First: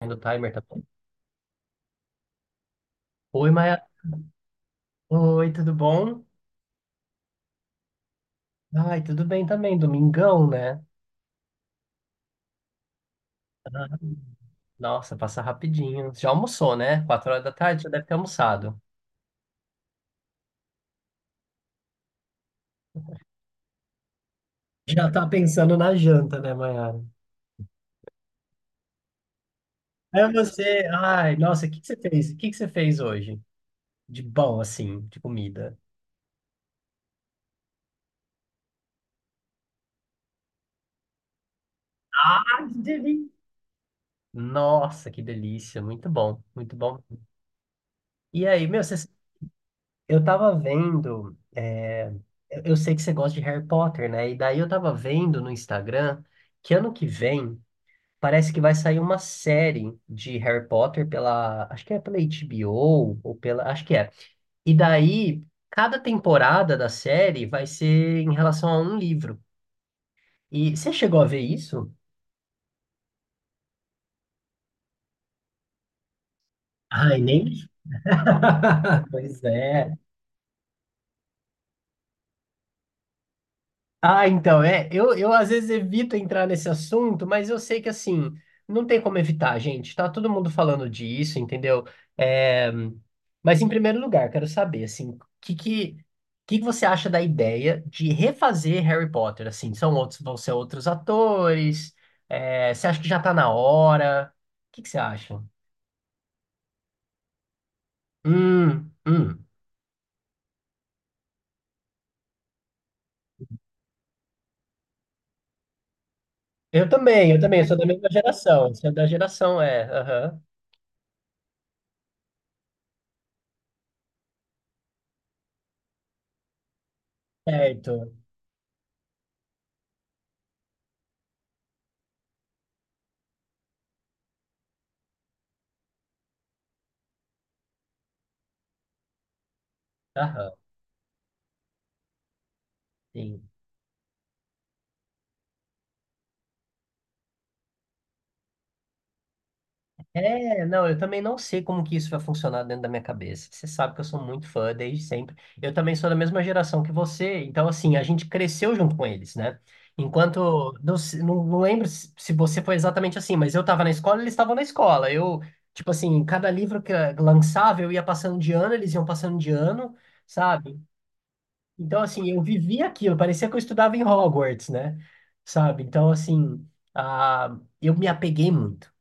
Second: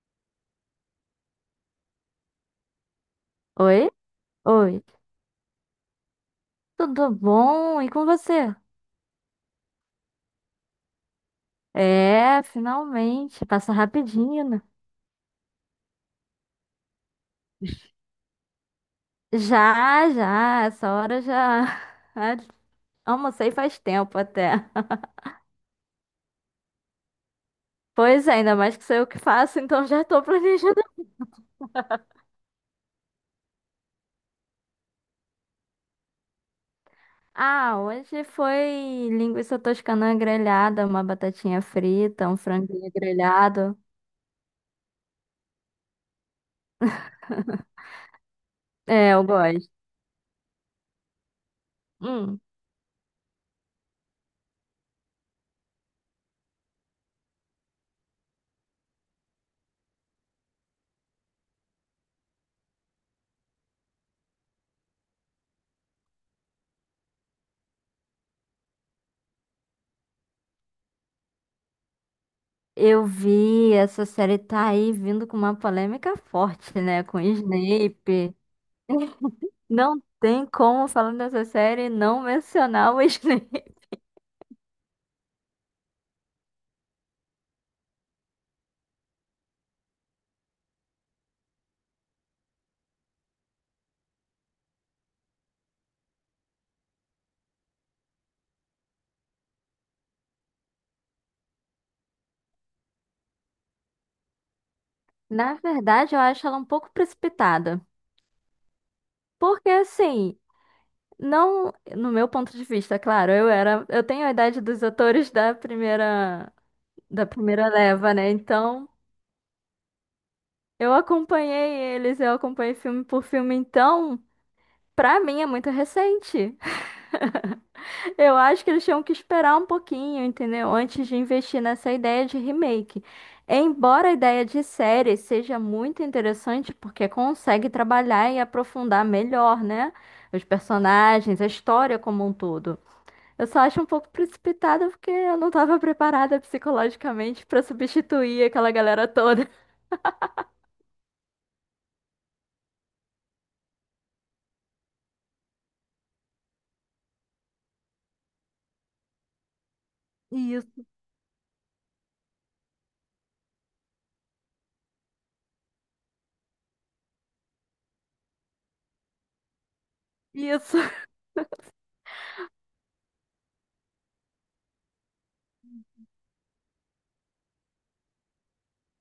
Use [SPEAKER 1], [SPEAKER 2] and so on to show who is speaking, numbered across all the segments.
[SPEAKER 1] Do timer, tá bom. Oi, Maia.
[SPEAKER 2] Oi? Oi.
[SPEAKER 1] Oi, tudo bom?
[SPEAKER 2] Tudo bom? E com você?
[SPEAKER 1] Ai, tudo bem também. Domingão, né?
[SPEAKER 2] É, finalmente. Passa
[SPEAKER 1] Ah,
[SPEAKER 2] rapidinho, né?
[SPEAKER 1] nossa, passa rapidinho. Já almoçou, né? 4 horas da tarde já deve ter almoçado.
[SPEAKER 2] Já, já. Essa hora já. Ah, almocei faz tempo até.
[SPEAKER 1] Já tá pensando na janta, né, Maiara?
[SPEAKER 2] Pois é, ainda mais que sou eu que faço, então já tô
[SPEAKER 1] É
[SPEAKER 2] planejando.
[SPEAKER 1] você. Ai, nossa, o que que você fez? O que que você fez hoje? De bom, assim, de comida.
[SPEAKER 2] Ah, hoje foi linguiça toscana grelhada, uma batatinha frita, um
[SPEAKER 1] Ah, que
[SPEAKER 2] franguinho
[SPEAKER 1] delícia!
[SPEAKER 2] grelhado.
[SPEAKER 1] Nossa, que delícia. Muito bom, muito bom. E aí, meu, você
[SPEAKER 2] É, eu gosto.
[SPEAKER 1] Eu tava vendo,
[SPEAKER 2] Hum.
[SPEAKER 1] eu sei que você gosta de Harry Potter, né? E daí eu tava vendo no Instagram que ano que vem parece que vai sair uma série de Harry Potter pela, acho que é pela HBO ou pela, acho que é. E daí cada temporada da série vai ser em relação a um livro. E você chegou a ver isso?
[SPEAKER 2] Eu vi, essa série tá aí vindo com uma polêmica forte, né?
[SPEAKER 1] Ai,
[SPEAKER 2] Com o
[SPEAKER 1] nem.
[SPEAKER 2] Snape.
[SPEAKER 1] Pois é.
[SPEAKER 2] Não tem como, falando dessa série, não mencionar o Snape.
[SPEAKER 1] Ah, então, é. Eu às vezes evito entrar nesse assunto, mas eu sei que assim, não tem como evitar, gente. Tá todo mundo falando disso, entendeu? É, mas em primeiro lugar, quero saber, assim, o que que você acha da ideia de refazer Harry Potter? Assim, vão ser outros atores? É, você acha que já tá na hora? O que que você acha?
[SPEAKER 2] Na verdade, eu acho ela um pouco precipitada.
[SPEAKER 1] Hum, hum.
[SPEAKER 2] Porque, assim, não. No meu ponto de vista, claro, eu era. Eu tenho a idade dos atores da primeira.
[SPEAKER 1] Eu
[SPEAKER 2] Da
[SPEAKER 1] também, eu também, eu
[SPEAKER 2] primeira
[SPEAKER 1] sou da mesma
[SPEAKER 2] leva, né?
[SPEAKER 1] geração.
[SPEAKER 2] Então,
[SPEAKER 1] Sou da geração, é. Aham.
[SPEAKER 2] eu acompanhei eles, eu acompanhei filme por filme. Então, pra mim é muito recente.
[SPEAKER 1] Certo.
[SPEAKER 2] Eu acho que eles tinham que esperar um pouquinho, entendeu? Antes de investir nessa ideia de remake. Embora a ideia de série seja muito interessante, porque consegue trabalhar e aprofundar melhor, né? Os
[SPEAKER 1] Aham,
[SPEAKER 2] personagens, a história como um todo.
[SPEAKER 1] sim.
[SPEAKER 2] Eu só acho um pouco precipitada porque eu não estava preparada psicologicamente para substituir aquela galera toda.
[SPEAKER 1] É, não, eu também não sei como que isso vai funcionar dentro da minha cabeça. Você sabe que eu sou muito fã desde sempre. Eu também sou da mesma geração que você, então assim, a gente cresceu junto com eles, né? Enquanto,
[SPEAKER 2] Isso,
[SPEAKER 1] não, não lembro se você foi exatamente assim, mas eu estava na escola, eles estavam na escola. Eu, tipo assim, cada livro que lançava, eu ia passando de ano, eles iam passando de ano,
[SPEAKER 2] isso.
[SPEAKER 1] sabe? Então assim, eu vivia aquilo, parecia que eu estudava em Hogwarts, né? Sabe? Então assim, ah, eu me apeguei muito.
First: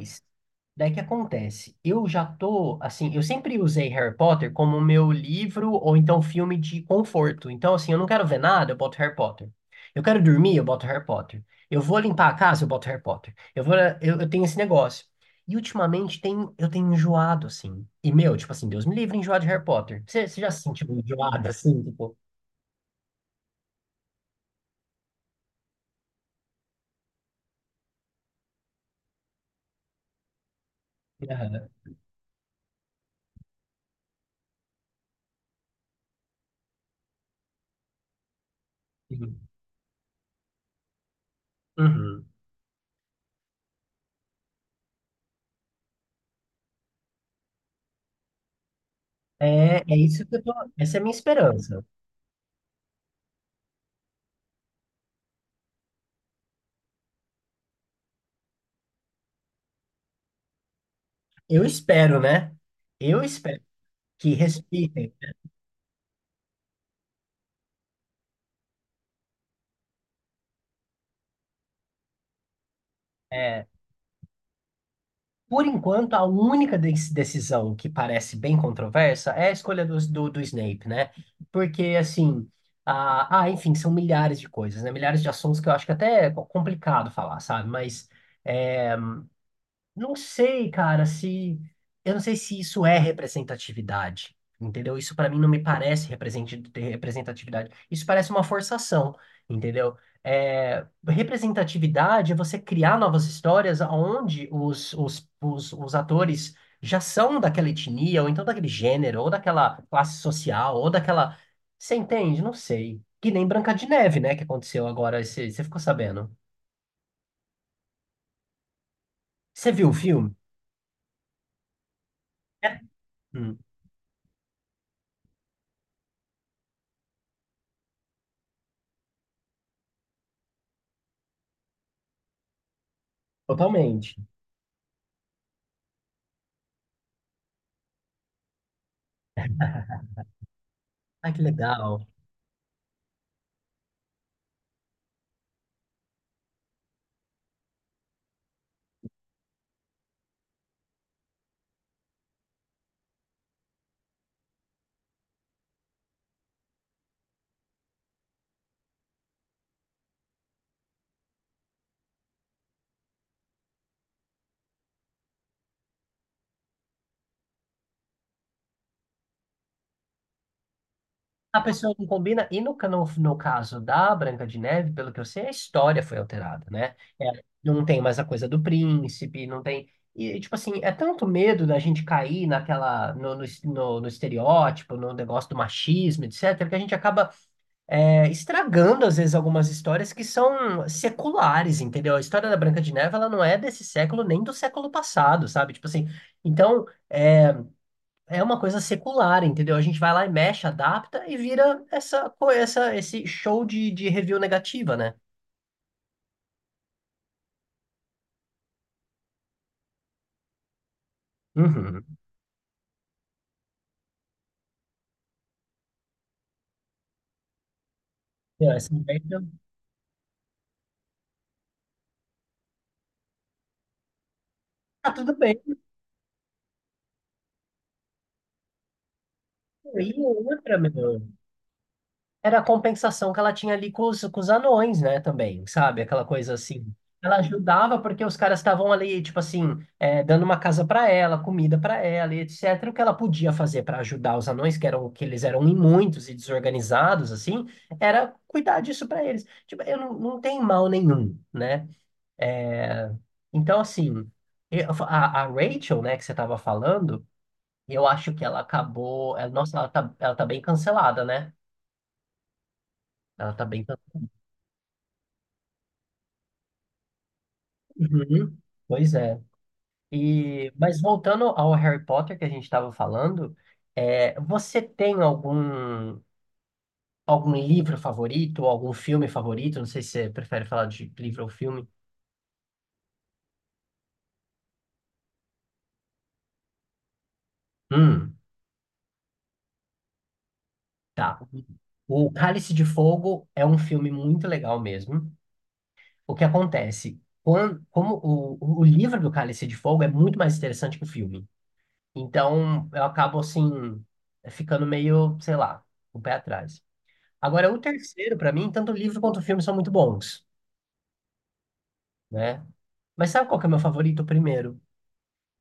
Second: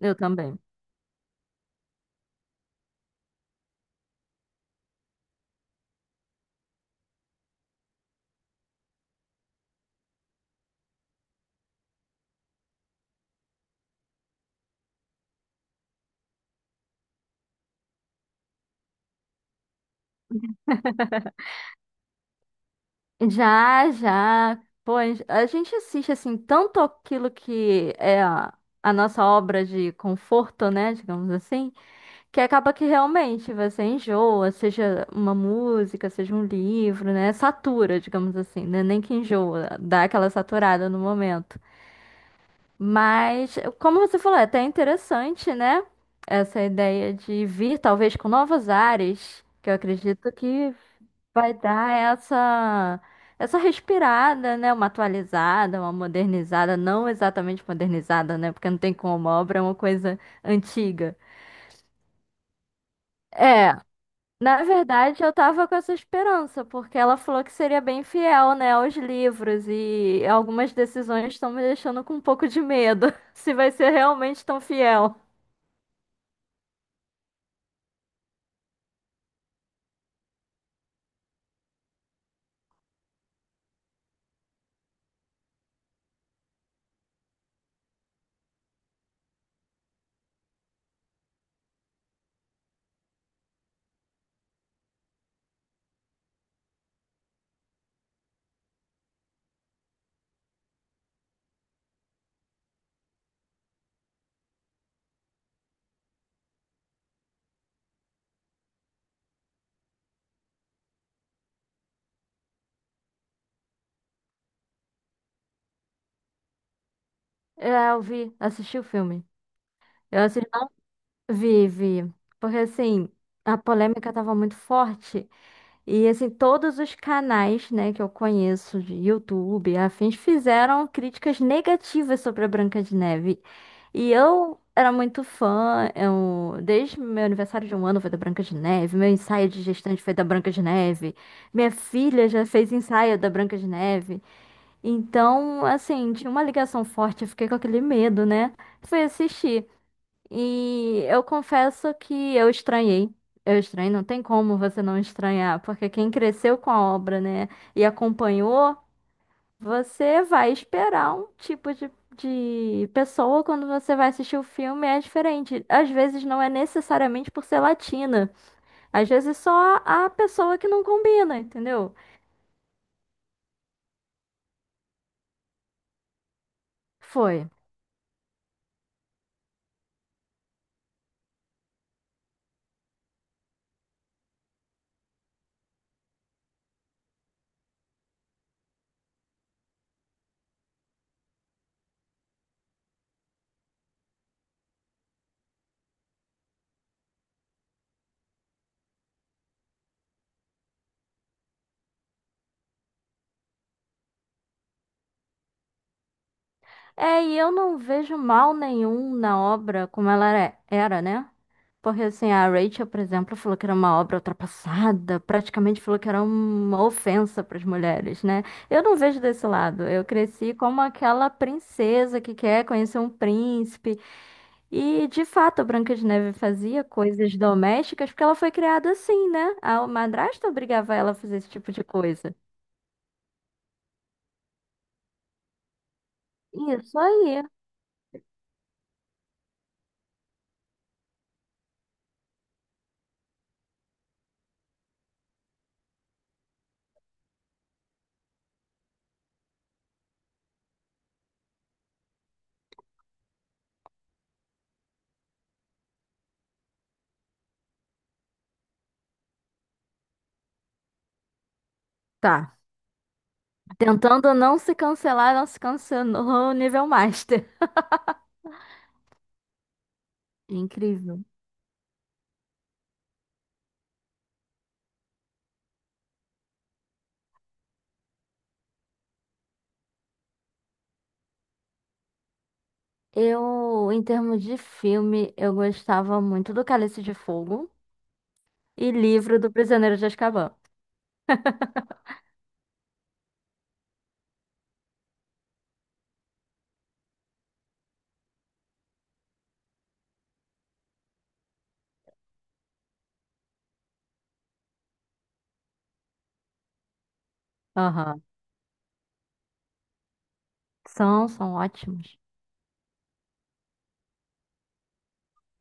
[SPEAKER 2] Eu também.
[SPEAKER 1] daí que acontece? Eu já tô, assim, eu sempre usei Harry Potter como meu livro ou então filme de conforto. Então, assim, eu não quero ver nada, eu boto Harry Potter. Eu quero dormir, eu boto Harry Potter. Eu vou limpar a casa, eu boto Harry Potter. Eu tenho esse negócio. E ultimamente eu tenho enjoado, assim. E, meu, tipo assim, Deus me livre enjoado de Harry Potter. Você já se sentiu enjoado, assim, tipo...
[SPEAKER 2] Já, já. Pô, a gente assiste assim tanto aquilo que é a nossa obra de conforto, né, digamos
[SPEAKER 1] Aham,
[SPEAKER 2] assim, que acaba que realmente você enjoa, seja uma música, seja um livro, né, satura, digamos assim, né, nem que
[SPEAKER 1] sim.
[SPEAKER 2] enjoa, dá aquela saturada no momento.
[SPEAKER 1] Uhum.
[SPEAKER 2] Mas, como você falou, é até interessante, né? Essa ideia de vir, talvez, com novas áreas, que eu
[SPEAKER 1] É, é isso
[SPEAKER 2] acredito
[SPEAKER 1] que eu tô...
[SPEAKER 2] que
[SPEAKER 1] Essa é a minha
[SPEAKER 2] vai
[SPEAKER 1] esperança.
[SPEAKER 2] dar essa, essa respirada, né? Uma atualizada, uma modernizada, não exatamente modernizada, né? Porque não tem como, a obra é uma coisa antiga.
[SPEAKER 1] Eu espero, né? Eu espero
[SPEAKER 2] É,
[SPEAKER 1] que
[SPEAKER 2] na
[SPEAKER 1] respeitem.
[SPEAKER 2] verdade, eu tava com essa esperança, porque ela falou que seria bem fiel, né, aos livros, e algumas decisões estão me deixando com um pouco de medo, se
[SPEAKER 1] É,
[SPEAKER 2] vai ser realmente tão fiel.
[SPEAKER 1] por enquanto, a única decisão que parece bem controversa é a escolha do Snape, né? Porque, assim, enfim, são milhares de coisas, né? Milhares de assuntos que eu acho que até é complicado falar, sabe? Mas é, não sei, cara, se. Eu não sei se isso é representatividade, entendeu? Isso pra mim não me parece ter representatividade. Isso parece uma forçação, entendeu? É, representatividade é você criar novas histórias onde os atores já são daquela etnia, ou então daquele gênero, ou daquela classe social, ou daquela. Você entende? Não sei. Que nem Branca de Neve, né? Que aconteceu agora. Você ficou sabendo?
[SPEAKER 2] É, eu vi, assisti o filme.
[SPEAKER 1] Você viu o
[SPEAKER 2] Eu
[SPEAKER 1] filme?
[SPEAKER 2] assisti, vi, vi. Porque
[SPEAKER 1] É.
[SPEAKER 2] assim, a
[SPEAKER 1] Hum,
[SPEAKER 2] polêmica tava muito forte. E assim, todos os canais, né, que eu conheço de YouTube, e afins, fizeram críticas negativas sobre a Branca de Neve. E
[SPEAKER 1] totalmente.
[SPEAKER 2] eu era muito fã, eu, desde meu aniversário de um ano foi da Branca de Neve, meu ensaio de gestante foi da Branca de Neve,
[SPEAKER 1] Ai, que
[SPEAKER 2] minha
[SPEAKER 1] legal.
[SPEAKER 2] filha já fez ensaio da Branca de Neve. Então, assim, tinha uma ligação forte, eu fiquei com aquele medo, né? Fui assistir. E eu confesso que eu estranhei. Eu estranhei, não tem como você não estranhar, porque quem cresceu com a obra, né, e acompanhou, você vai esperar um tipo de pessoa quando você vai assistir o filme, é diferente. Às vezes não é necessariamente por ser latina, às vezes só a pessoa que não combina,
[SPEAKER 1] A
[SPEAKER 2] entendeu?
[SPEAKER 1] pessoa não combina. E no caso da Branca de Neve, pelo que eu sei, a história foi alterada, né?
[SPEAKER 2] Foi.
[SPEAKER 1] É, não tem mais a coisa do príncipe, não tem. E, tipo assim, é tanto medo da gente cair naquela, no estereótipo, no negócio do machismo, etc., que a gente acaba estragando, às vezes, algumas histórias que são seculares, entendeu? A história da Branca de Neve, ela não é desse século nem do século passado, sabe? Tipo assim, então, é uma coisa secular, entendeu? A gente vai lá e mexe, adapta e vira essa, co- essa esse show de review negativa, né?
[SPEAKER 2] É, e eu não vejo mal nenhum na obra como ela era, né? Porque
[SPEAKER 1] Uhum.
[SPEAKER 2] assim, a Rachel, por exemplo, falou que era uma obra ultrapassada, praticamente falou que era uma ofensa para as mulheres, né?
[SPEAKER 1] É,
[SPEAKER 2] Eu não vejo desse lado. Eu cresci como aquela princesa que quer conhecer um príncipe. E,
[SPEAKER 1] Tá
[SPEAKER 2] de
[SPEAKER 1] tudo
[SPEAKER 2] fato,
[SPEAKER 1] bem.
[SPEAKER 2] a Branca de Neve fazia coisas domésticas porque ela foi criada assim, né? A
[SPEAKER 1] E
[SPEAKER 2] madrasta
[SPEAKER 1] outra,
[SPEAKER 2] obrigava ela a
[SPEAKER 1] meu.
[SPEAKER 2] fazer esse tipo de coisa.
[SPEAKER 1] Era a compensação que ela tinha ali com os anões, né, também, sabe? Aquela coisa assim.
[SPEAKER 2] Isso
[SPEAKER 1] Ela
[SPEAKER 2] aí.
[SPEAKER 1] ajudava porque os caras estavam ali, tipo assim, dando uma casa para ela, comida para ela, e etc. O que ela podia fazer para ajudar os anões, que eles eram muitos e desorganizados, assim, era cuidar disso para eles. Tipo, eu não, não tem mal nenhum, né? É, então, assim, a Rachel, né, que você tava falando, eu acho que ela acabou. Nossa, ela tá bem cancelada, né?
[SPEAKER 2] Tá.
[SPEAKER 1] Ela tá bem.
[SPEAKER 2] Tentando não se cancelar, não se cancelou o nível master.
[SPEAKER 1] Uhum. Pois é. E, mas
[SPEAKER 2] Incrível.
[SPEAKER 1] voltando ao Harry Potter que a gente estava falando, você tem algum livro favorito, ou algum filme favorito? Não sei se você prefere falar de livro ou filme.
[SPEAKER 2] Eu, em termos de filme, eu gostava muito do Cálice de Fogo
[SPEAKER 1] Hum,
[SPEAKER 2] e livro do Prisioneiro de Azkaban.
[SPEAKER 1] tá. O Cálice de Fogo é um filme muito legal mesmo. O que acontece? Quando, como o livro do Cálice de Fogo é muito mais interessante que o filme. Então, eu acabo assim, ficando meio, sei lá, com o pé atrás. Agora, o
[SPEAKER 2] Aham.
[SPEAKER 1] terceiro, pra mim, tanto o livro quanto o filme são muito bons,
[SPEAKER 2] São, são ótimos.
[SPEAKER 1] né? Mas sabe qual que é o meu favorito primeiro?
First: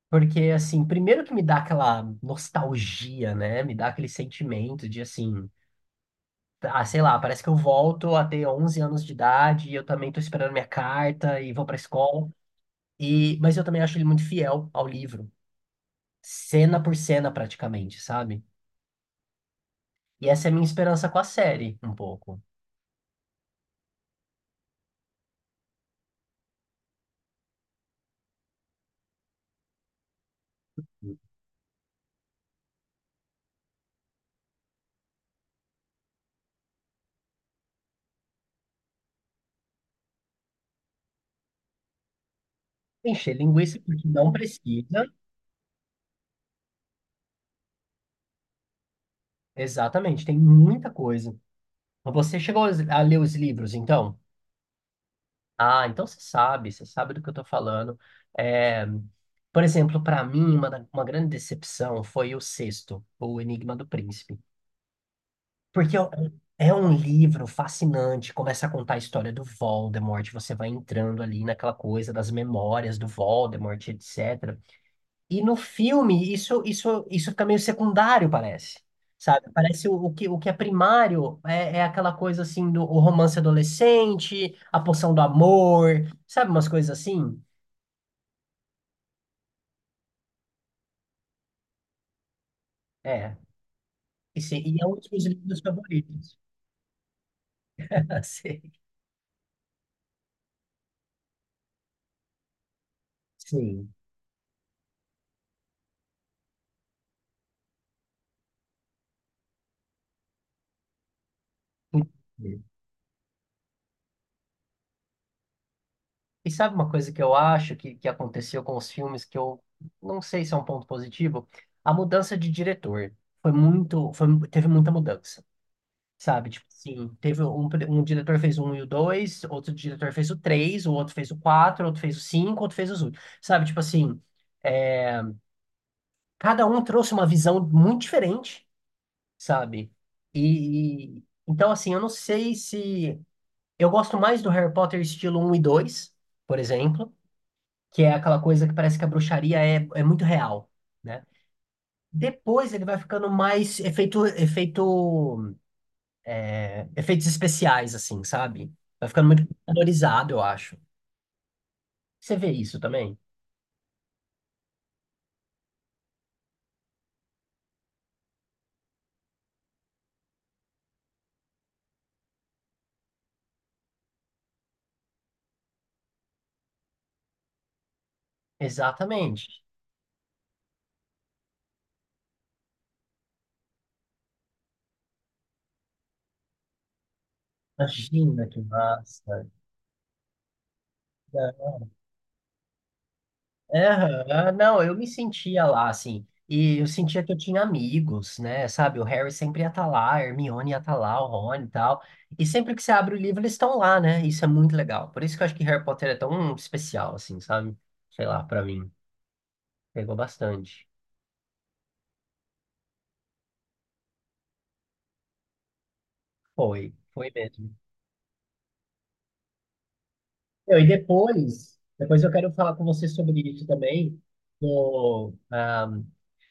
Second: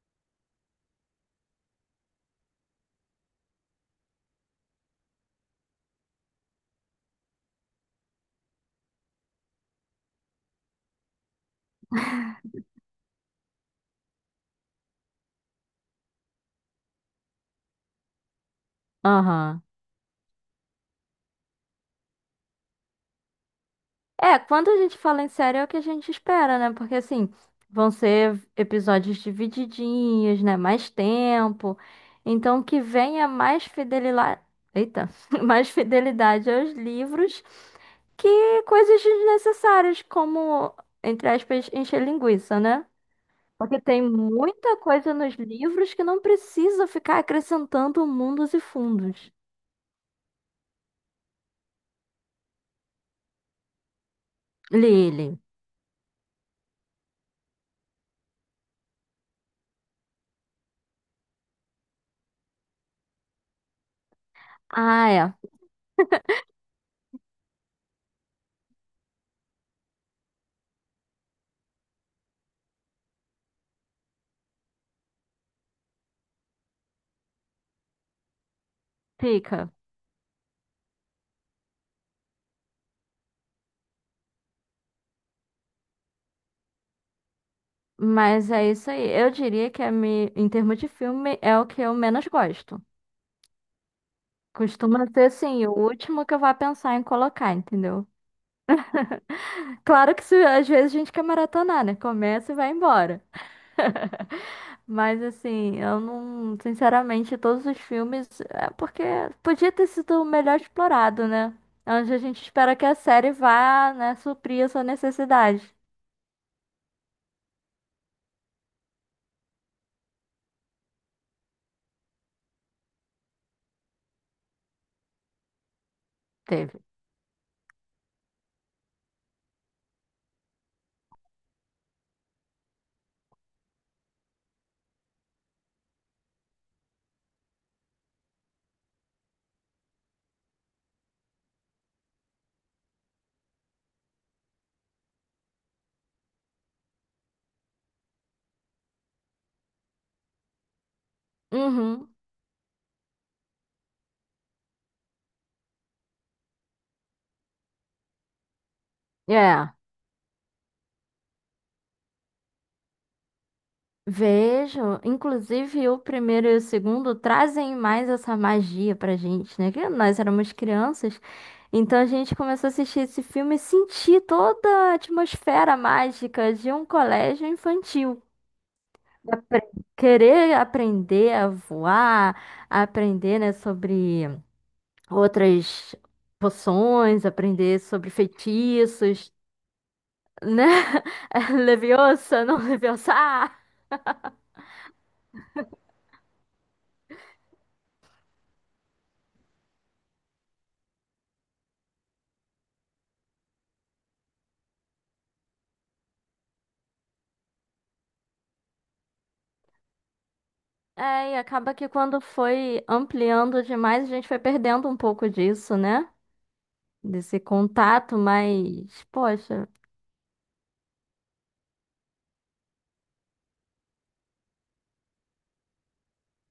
[SPEAKER 1] Porque, assim, primeiro que me dá aquela nostalgia, né? Me dá aquele sentimento de, assim, ah, sei lá, parece que eu volto a ter 11 anos de idade e eu também tô esperando minha carta e vou pra escola. E, mas eu também acho ele muito fiel ao livro, cena por cena, praticamente, sabe?
[SPEAKER 2] Aham.
[SPEAKER 1] E essa é a minha esperança com a série, um pouco.
[SPEAKER 2] É, quando a gente fala em série é o que a gente espera, né? Porque assim, vão ser episódios divididinhos, né? Mais tempo. Então que venha mais fidelidade. Eita, mais fidelidade aos livros que coisas desnecessárias, como, entre aspas, encher linguiça, né?
[SPEAKER 1] Encher linguiça
[SPEAKER 2] Porque tem
[SPEAKER 1] porque não
[SPEAKER 2] muita
[SPEAKER 1] precisa.
[SPEAKER 2] coisa nos livros que não precisa ficar acrescentando mundos e fundos.
[SPEAKER 1] Exatamente, tem muita coisa. Você chegou a ler os livros, então?
[SPEAKER 2] Lili.
[SPEAKER 1] Ah, então você sabe do que eu estou falando. É, por exemplo, para mim, uma grande decepção foi o sexto, O Enigma do Príncipe.
[SPEAKER 2] Ah, é.
[SPEAKER 1] Porque é um livro fascinante, começa a contar a história do Voldemort, você vai entrando ali naquela coisa das memórias do Voldemort, etc. E no filme, isso fica meio secundário, parece. Sabe?
[SPEAKER 2] Fica.
[SPEAKER 1] Parece o que é primário é aquela coisa assim do o romance adolescente, a poção do amor, sabe? Umas coisas assim.
[SPEAKER 2] Mas é isso aí. Eu diria que a em termos de filme é o que eu menos gosto.
[SPEAKER 1] É. E, se- e é um
[SPEAKER 2] Costuma
[SPEAKER 1] dos meus
[SPEAKER 2] ser
[SPEAKER 1] livros
[SPEAKER 2] assim, o último que
[SPEAKER 1] favoritos.
[SPEAKER 2] eu vá pensar em colocar, entendeu?
[SPEAKER 1] Sei.
[SPEAKER 2] Claro que se, às vezes a gente quer maratonar, né? Começa e vai embora.
[SPEAKER 1] Sim.
[SPEAKER 2] Mas assim, eu não, sinceramente, todos os filmes, é porque podia ter sido melhor explorado, né? É onde a gente espera que a série vá, né, suprir essa necessidade.
[SPEAKER 1] E sabe uma coisa que eu acho que aconteceu com os filmes que eu não sei se é um ponto positivo? A mudança de diretor. Teve muita mudança. Sabe, tipo
[SPEAKER 2] Teve.
[SPEAKER 1] assim, teve um diretor fez um e o dois, outro diretor fez o três, o outro fez o quatro, outro fez o cinco, outro fez os oito. Sabe, tipo assim, é, cada um trouxe uma visão muito diferente, sabe? E, então, assim, eu não sei se. Eu gosto mais do Harry Potter estilo um e 2 por exemplo, que é aquela coisa que parece que a bruxaria é muito real, né?
[SPEAKER 2] Uhum.
[SPEAKER 1] Depois ele vai ficando mais efeitos especiais, assim, sabe? Vai ficando muito
[SPEAKER 2] É.
[SPEAKER 1] valorizado, eu acho. Você vê isso também?
[SPEAKER 2] Vejo, inclusive o primeiro e o segundo trazem mais essa magia pra gente, né? Que nós éramos crianças, então a gente começou a assistir esse filme e sentir toda a atmosfera mágica de um colégio infantil.
[SPEAKER 1] Exatamente.
[SPEAKER 2] apre- Querer aprender a voar, a aprender, né, sobre outras poções, aprender sobre
[SPEAKER 1] Imagina que
[SPEAKER 2] feitiços,
[SPEAKER 1] massa.
[SPEAKER 2] né? Leviosa, não Leviosa. Ah!
[SPEAKER 1] É, aham. Não, eu me sentia lá, assim, e eu sentia que eu tinha amigos, né, sabe, o Harry sempre ia estar lá, a Hermione ia estar lá, o Rony e tal, e sempre que você abre o livro eles estão lá, né, isso é muito legal, por isso que eu acho que Harry Potter é tão especial, assim, sabe, sei lá, pra mim, pegou bastante,
[SPEAKER 2] É, e acaba que quando foi ampliando demais, a gente foi perdendo um pouco disso, né?
[SPEAKER 1] foi, foi
[SPEAKER 2] Desse
[SPEAKER 1] mesmo.
[SPEAKER 2] contato, mas, poxa,
[SPEAKER 1] Meu, e depois eu quero falar com você sobre isso também, do, ah,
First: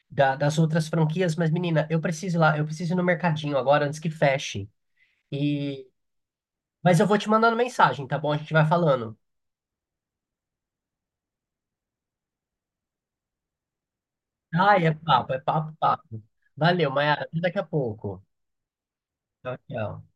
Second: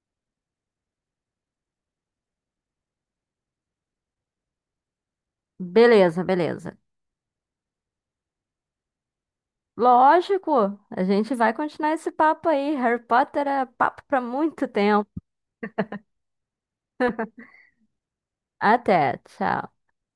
[SPEAKER 1] das outras franquias, mas menina, eu preciso ir lá, eu preciso ir no mercadinho agora antes que feche. E,
[SPEAKER 2] beleza, beleza.
[SPEAKER 1] mas eu vou te mandando mensagem, tá bom? A gente vai falando.
[SPEAKER 2] Lógico, a gente vai continuar esse papo aí. Harry Potter é papo pra muito
[SPEAKER 1] Ai,
[SPEAKER 2] tempo.
[SPEAKER 1] é papo, papo. Valeu, Mayara, até daqui a pouco.
[SPEAKER 2] Até,
[SPEAKER 1] Tchau,
[SPEAKER 2] tchau.
[SPEAKER 1] tchau.